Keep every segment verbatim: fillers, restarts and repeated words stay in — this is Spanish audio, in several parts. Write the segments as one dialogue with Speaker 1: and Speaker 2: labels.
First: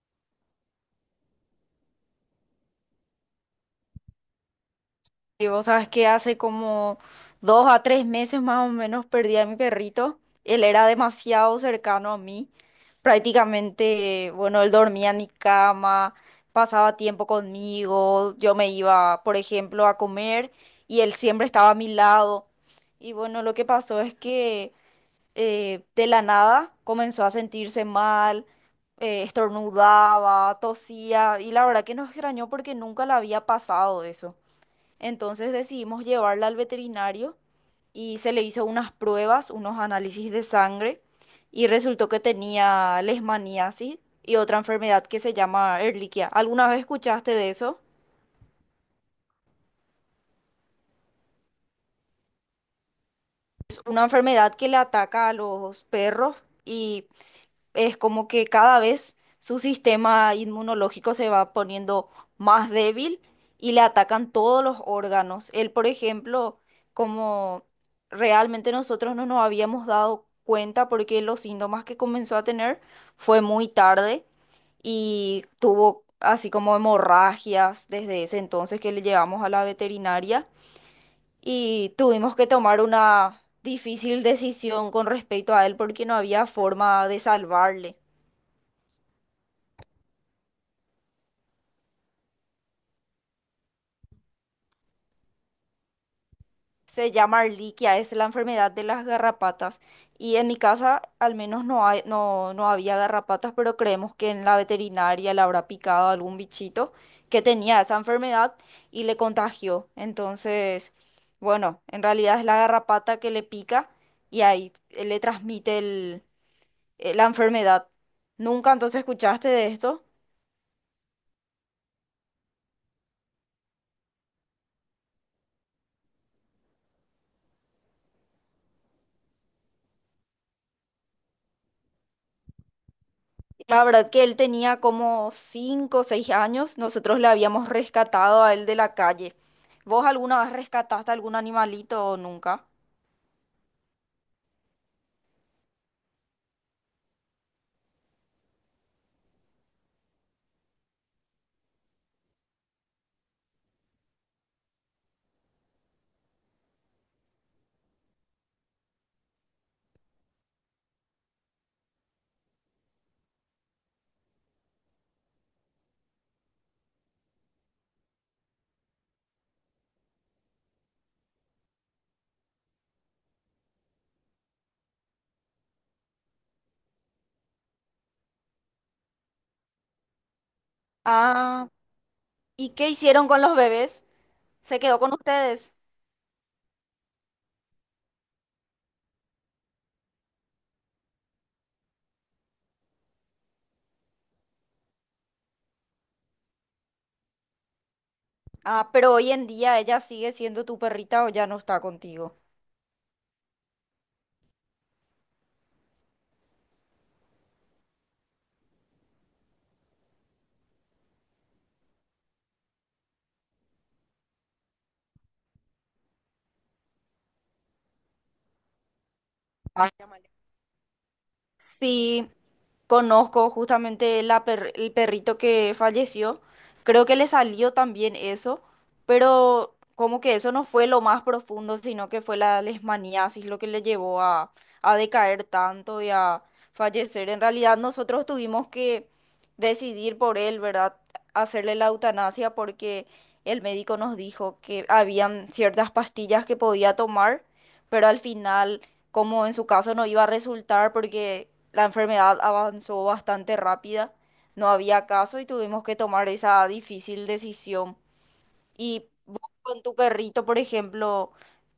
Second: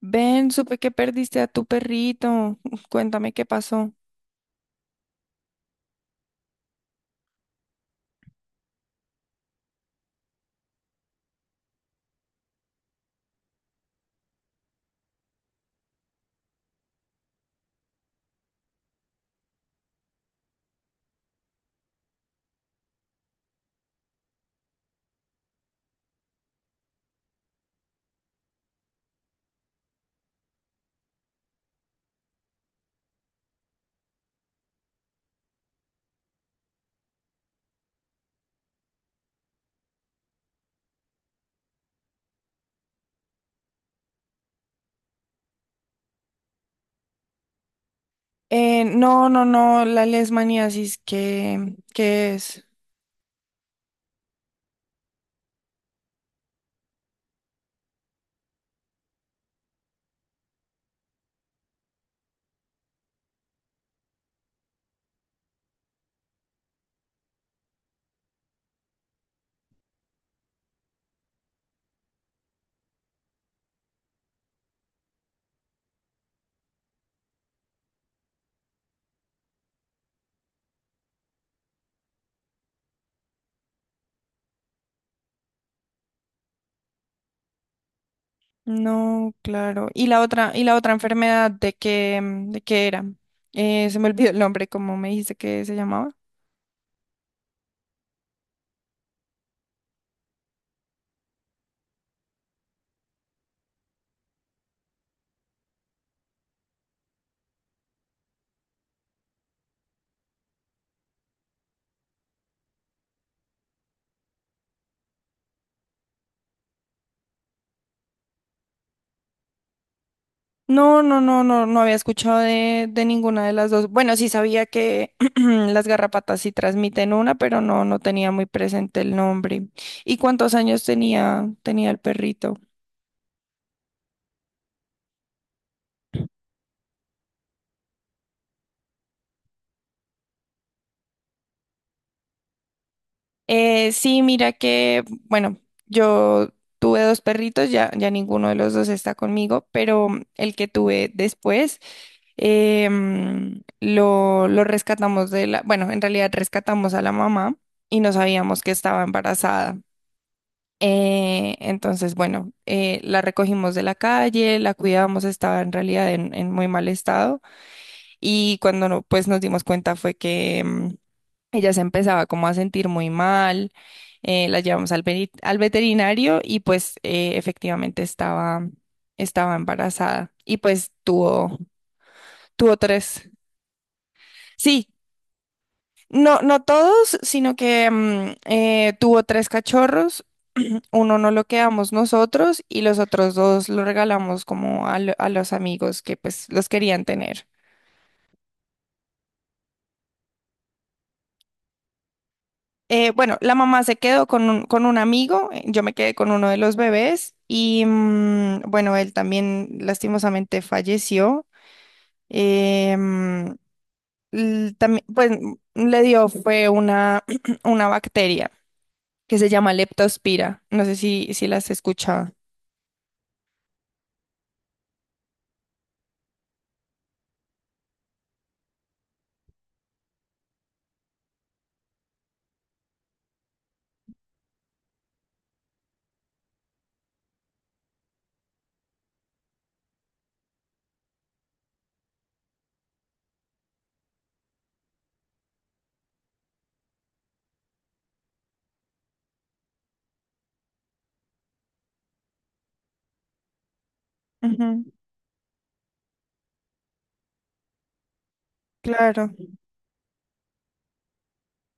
Speaker 1: Ven, supe que perdiste a tu perrito. Cuéntame qué pasó.
Speaker 2: Y vos sabes que hace como dos a tres meses más o menos perdí a mi perrito. Él era demasiado cercano a mí. Prácticamente, bueno, él dormía en mi cama, pasaba tiempo conmigo. Yo me iba, por ejemplo, a comer y él siempre estaba a mi lado. Y bueno, lo que pasó es que eh, de la nada comenzó a sentirse mal, eh, estornudaba, tosía y la verdad que nos extrañó porque nunca le había pasado eso. Entonces decidimos llevarla al veterinario y se le hizo unas pruebas, unos análisis de sangre y resultó que tenía leishmaniasis y otra enfermedad que se llama Ehrlichia. ¿Alguna vez escuchaste de eso?
Speaker 1: Eh, no, no, no, la lesmaniasis, ¿qué, qué es?
Speaker 2: Es una enfermedad que le ataca a los perros y es como que cada vez su sistema inmunológico se va poniendo más débil y le atacan todos los órganos. Él, por ejemplo, como realmente nosotros no nos habíamos dado cuenta porque los síntomas que comenzó a tener fue muy tarde y tuvo así como hemorragias desde ese entonces que le llevamos a la veterinaria y tuvimos que tomar una difícil decisión con respecto a él porque no había forma de salvarle.
Speaker 1: No, claro. ¿Y la otra, y la otra enfermedad de qué, mm, de qué era? Eh, se me olvidó el nombre, ¿cómo me dijiste que se llamaba?
Speaker 2: Se llama Arliquia, es la enfermedad de las garrapatas. Y en mi casa al menos no hay, no, no había garrapatas, pero creemos que en la veterinaria le habrá picado algún bichito que tenía esa enfermedad y le contagió. Entonces, bueno, en realidad es la garrapata que le pica y ahí eh, le transmite el- eh, la enfermedad. ¿Nunca entonces escuchaste de esto?
Speaker 1: No, no, no, no, no había escuchado de, de ninguna de las dos. Bueno, sí sabía que las garrapatas sí transmiten una, pero no, no tenía muy presente el nombre. ¿Y cuántos años tenía, tenía el perrito?
Speaker 2: La verdad que él tenía como cinco o seis años, nosotros le habíamos rescatado a él de la calle. ¿Vos alguna vez rescataste algún animalito o nunca?
Speaker 1: Eh, sí, mira que, bueno, yo tuve dos perritos, ya, ya ninguno de los dos está conmigo, pero el que tuve después em, lo, lo rescatamos de la, bueno, en realidad rescatamos a la mamá y no sabíamos que estaba embarazada. Eh, entonces, bueno, eh, la recogimos de la calle, la cuidábamos, estaba en realidad en, en muy mal estado y cuando no, pues nos dimos cuenta fue que em, ella se empezaba como a sentir muy mal, eh, la llevamos al, veri- al veterinario y pues eh, efectivamente estaba, estaba embarazada y pues tuvo,
Speaker 2: Ah, ¿y
Speaker 1: tuvo
Speaker 2: qué hicieron
Speaker 1: tres,
Speaker 2: con los bebés? ¿Se
Speaker 1: sí,
Speaker 2: quedó con ustedes?
Speaker 1: no, no todos, sino que mm, eh, tuvo tres cachorros, uno no lo quedamos nosotros y los otros dos lo regalamos como a, lo- a los amigos que pues los querían tener.
Speaker 2: Ah, pero hoy en día ella sigue siendo tu perrita o ya no está contigo.
Speaker 1: Eh, bueno, la mamá se quedó con un, con un amigo, eh, yo me quedé con uno de los bebés y mm, bueno, él también lastimosamente falleció. Eh, mm, l- también, pues mm, le dio fue una, una bacteria que se llama
Speaker 2: Ah, ya me alegro.
Speaker 1: Leptospira. No sé si, si las
Speaker 2: Sí,
Speaker 1: escuchaba.
Speaker 2: conozco justamente la per- el perrito que falleció. Creo que le salió también eso, pero como que eso no fue lo más profundo, sino que fue la leishmaniasis lo que le llevó a, a decaer tanto y a fallecer. En realidad nosotros tuvimos que decidir por él, ¿verdad? Hacerle la eutanasia porque el médico nos dijo que habían ciertas pastillas que podía tomar, pero al final como en su caso no iba a resultar porque la enfermedad avanzó bastante rápida, no
Speaker 1: Ujú,
Speaker 2: había caso y tuvimos que tomar esa difícil decisión. Y
Speaker 1: claro.
Speaker 2: vos con tu perrito, por ejemplo,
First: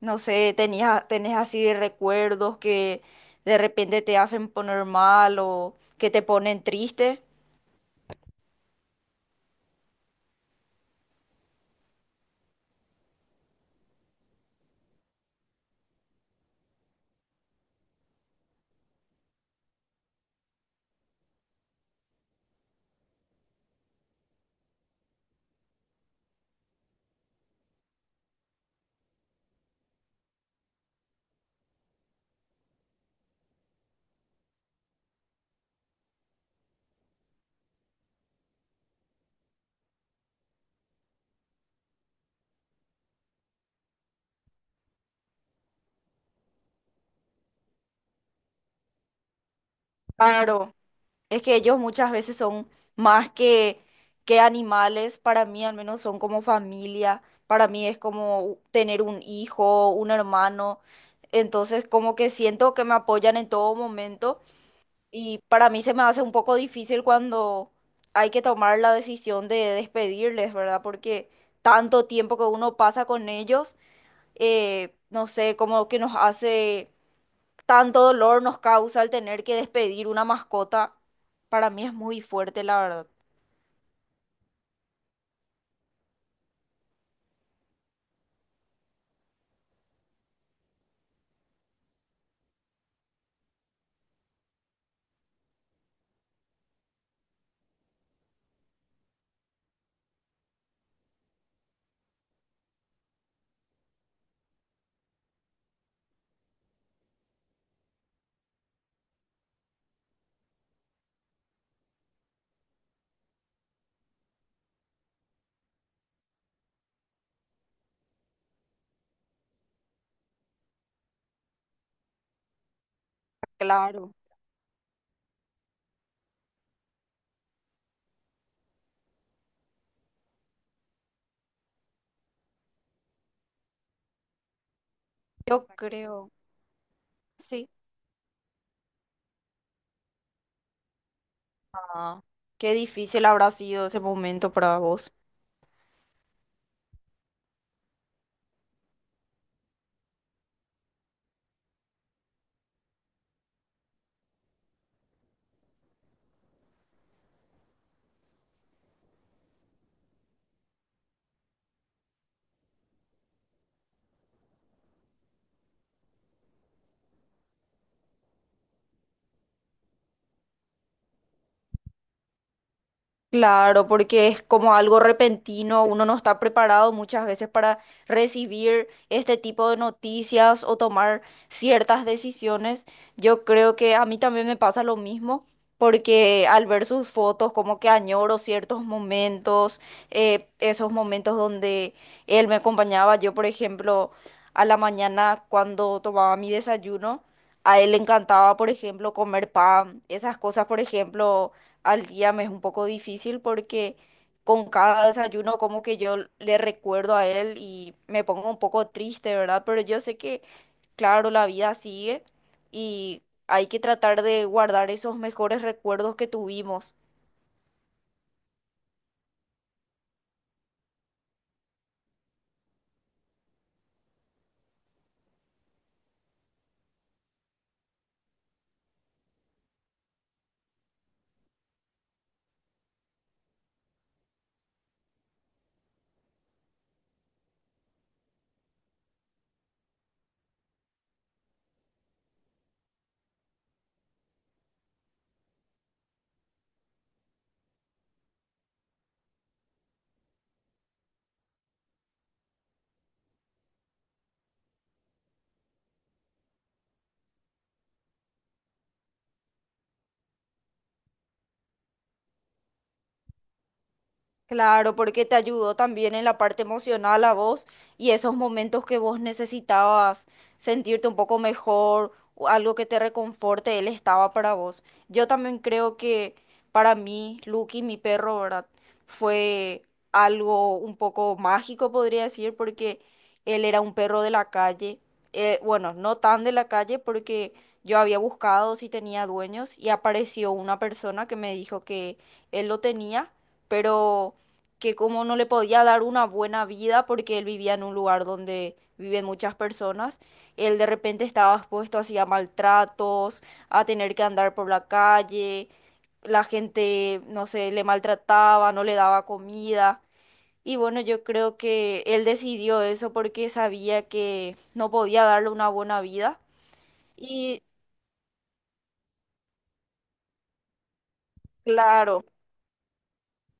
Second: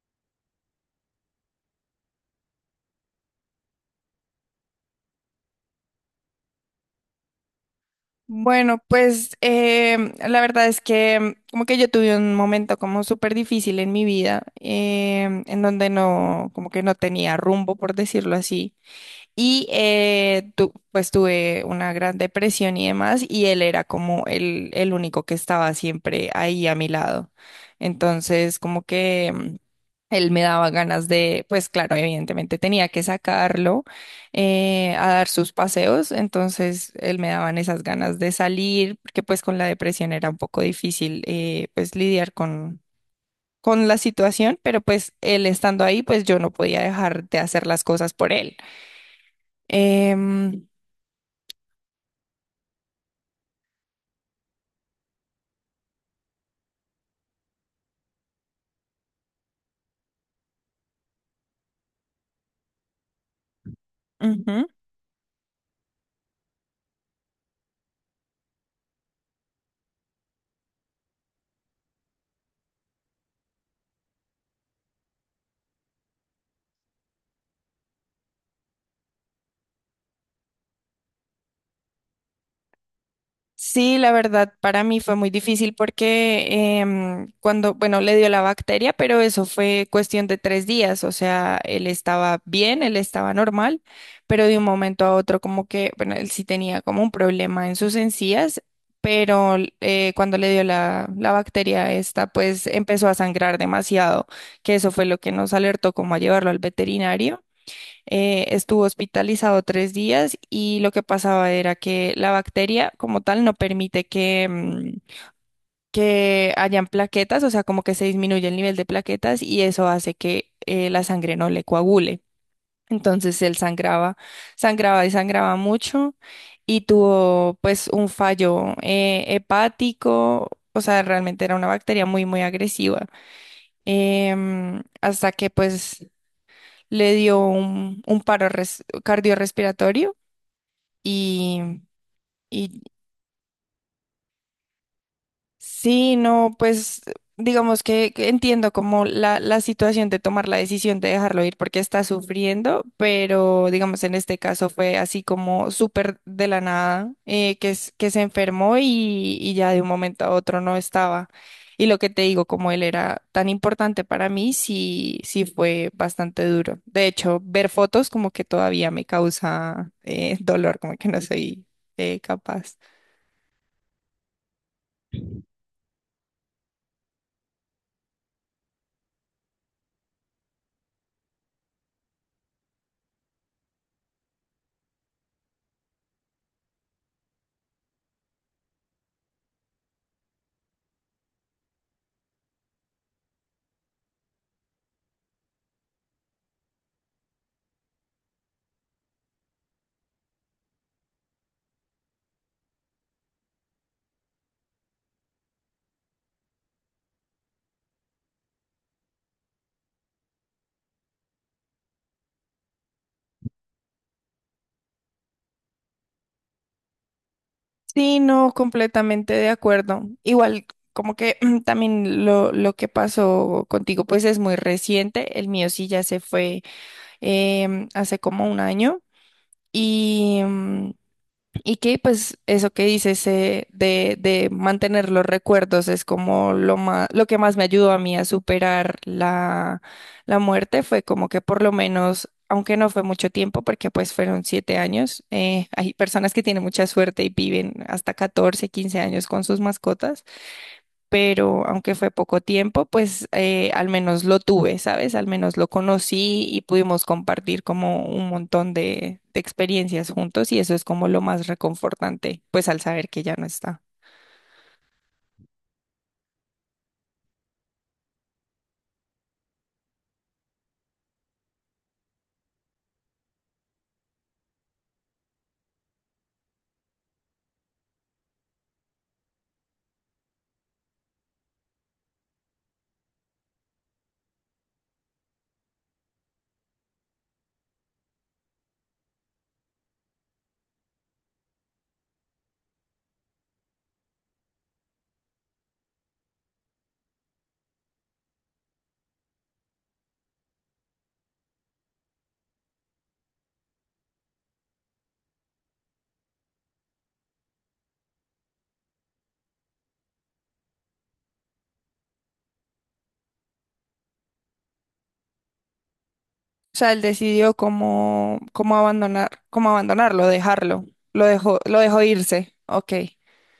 Speaker 2: no sé, tenías, tenés así de recuerdos que de repente te hacen poner mal o que te ponen triste.
Speaker 1: Bueno, pues em, la verdad es que em, como que yo tuve un momento como súper difícil en mi vida, em, en donde no, como que no tenía rumbo, por decirlo así. Y eh, tu- pues tuve una gran depresión y demás, y él era como el, el único que estaba siempre ahí a mi lado. Entonces, como que mm, él me daba ganas de, pues claro, evidentemente tenía que sacarlo eh, a dar sus paseos, entonces él me daban esas ganas de salir, porque pues con la depresión era un poco difícil eh, pues lidiar con... con la situación, pero pues él estando ahí, pues yo no podía dejar de hacer las cosas por él. Em,
Speaker 2: Claro. Es que ellos muchas veces son más que, que animales, para mí al menos son como familia, para mí es como tener un hijo, un hermano, entonces como que siento que me apoyan en todo momento
Speaker 1: ujú.
Speaker 2: y para mí se me hace un poco difícil cuando hay que tomar la decisión de despedirles, ¿verdad? Porque tanto tiempo que uno pasa con ellos, eh, no sé, como que nos hace tanto dolor nos causa el tener que despedir una mascota, para mí es muy fuerte, la verdad.
Speaker 1: Sí, la verdad, para mí fue muy difícil porque em, cuando, bueno, le dio la bacteria, pero eso fue cuestión de tres días, o sea, él estaba bien, él estaba normal, pero de un momento a otro como que, bueno, él sí tenía como un problema en sus encías, pero eh, cuando le dio la, la bacteria esta, pues empezó a sangrar demasiado, que eso fue lo que nos alertó como a llevarlo al veterinario. Eh, estuvo hospitalizado tres días y lo que pasaba era que la bacteria como tal no permite que, mm, que hayan plaquetas, o sea, como que se disminuye el nivel de plaquetas y eso hace que eh, la sangre no le coagule. Entonces él
Speaker 2: Claro,
Speaker 1: sangraba, sangraba y sangraba mucho y tuvo pues un fallo eh, hepático, o sea, realmente era una bacteria muy, muy agresiva. Em, hasta que
Speaker 2: yo
Speaker 1: pues
Speaker 2: creo,
Speaker 1: le dio
Speaker 2: sí.
Speaker 1: un, un paro res- cardiorrespiratorio y,
Speaker 2: Ah, qué
Speaker 1: y
Speaker 2: difícil habrá sido ese momento para vos.
Speaker 1: Sí, no, pues digamos que, que entiendo como la, la situación de tomar la decisión de dejarlo ir porque está sufriendo, pero digamos en este caso fue así como súper de la nada, eh, que, es- que se enfermó y, y ya de un momento a otro no estaba. Y lo que te digo, como él era tan importante para mí, sí, sí fue bastante duro. De hecho, ver fotos como que todavía me causa eh, dolor, como que no soy eh, capaz.
Speaker 2: Claro, porque es como algo repentino, uno no está preparado muchas veces para recibir este tipo de noticias o tomar ciertas decisiones. Yo creo que a mí también me pasa lo mismo, porque al ver sus fotos como que añoro ciertos momentos, eh, esos momentos donde él me acompañaba, yo por ejemplo, a la mañana cuando tomaba mi desayuno. A él le encantaba, por ejemplo, comer pan, esas cosas, por ejemplo, al día me es un poco difícil porque con cada desayuno como que yo le recuerdo a él y me pongo un poco triste, ¿verdad? Pero yo sé que, claro, la vida sigue y hay que tratar de guardar esos mejores recuerdos que tuvimos.
Speaker 1: Sí, no, completamente de acuerdo. Igual, como que también lo, lo que pasó contigo, pues es muy reciente. El mío sí ya se fue em, hace como un año. Y, mm, y que pues eso que dices eh, de, de mantener los recuerdos es como lo más, lo que más me ayudó a mí a superar la, la muerte fue como que por lo menos, aunque no fue mucho tiempo, porque pues fueron siete años, eh, hay personas que tienen mucha suerte y viven hasta catorce quince años con sus mascotas, pero aunque fue poco tiempo, pues eh, al menos lo tuve, ¿sabes? Al menos lo conocí y pudimos compartir como un montón de, de experiencias juntos y eso es como lo más reconfortante, pues al saber que ya no está.
Speaker 2: Claro, porque te ayudó también en la parte emocional a vos y esos momentos que vos necesitabas sentirte un poco mejor o algo que te reconforte, él estaba para vos. Yo también creo que para mí, Lucky, mi perro, ¿verdad? Fue algo un poco mágico, podría decir, porque él era un perro de la calle. Eh, bueno, no tan de la calle porque yo había buscado si tenía dueños y apareció una persona que me dijo que él lo tenía, pero que como no le podía dar una buena vida porque él vivía en un lugar donde viven muchas personas, él de repente estaba expuesto así a maltratos, a tener que andar por la calle, la gente, no sé, le maltrataba, no le daba comida. Y bueno, yo creo que él decidió eso porque sabía que no podía darle una buena vida.
Speaker 1: O sea, él decidió
Speaker 2: Y
Speaker 1: cómo, cómo abandonar, cómo abandonarlo, dejarlo, lo dejó, lo dejó
Speaker 2: claro.
Speaker 1: irse, ok.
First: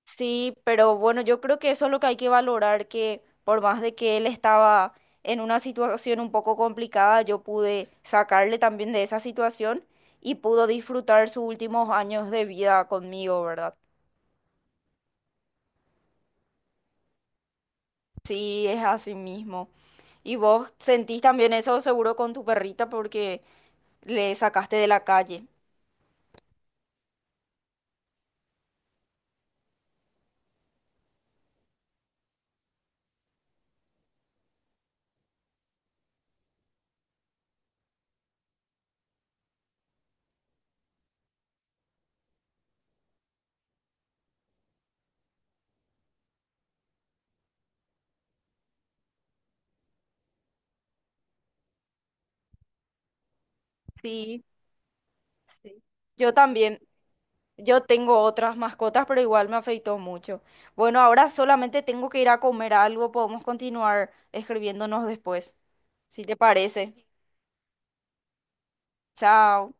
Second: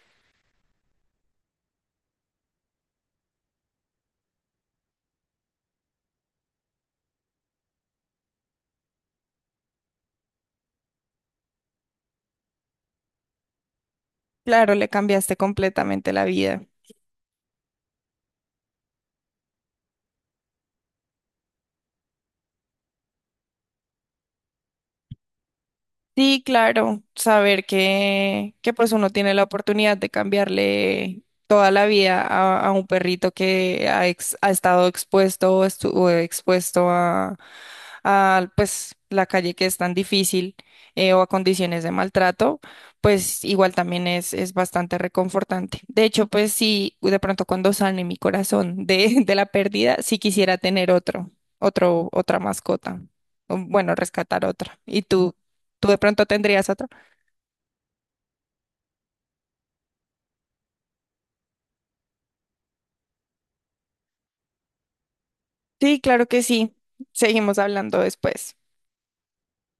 Speaker 2: Sí, pero bueno, yo creo que eso es lo que hay que valorar, que por más de que él estaba en una situación un poco complicada, yo pude sacarle también de esa situación y pudo disfrutar sus últimos años de vida conmigo, ¿verdad?
Speaker 1: Claro, le cambiaste completamente la vida.
Speaker 2: Sí, es así mismo. Y vos sentís también eso seguro con tu perrita porque le sacaste de la calle.
Speaker 1: Sí, claro, saber que, que pues uno tiene la oportunidad de cambiarle toda la vida a, a un perrito que ha, ex- ha estado expuesto o estuvo expuesto a pues la calle, que es tan difícil, eh, o a condiciones de maltrato, pues igual también es, es bastante reconfortante. De hecho, pues sí, de pronto cuando sane mi corazón de, de la pérdida, sí quisiera tener otro, otro, otra mascota, o, bueno,
Speaker 2: Sí,
Speaker 1: rescatar otra. ¿Y tú,
Speaker 2: sí.
Speaker 1: tú de pronto
Speaker 2: Yo
Speaker 1: tendrías
Speaker 2: también.
Speaker 1: otra?
Speaker 2: Yo tengo otras mascotas, pero igual me afectó mucho. Bueno, ahora solamente tengo que ir a comer algo. Podemos continuar escribiéndonos después,
Speaker 1: Sí,
Speaker 2: si
Speaker 1: claro
Speaker 2: te
Speaker 1: que sí.
Speaker 2: parece.
Speaker 1: Seguimos hablando después.
Speaker 2: Chao.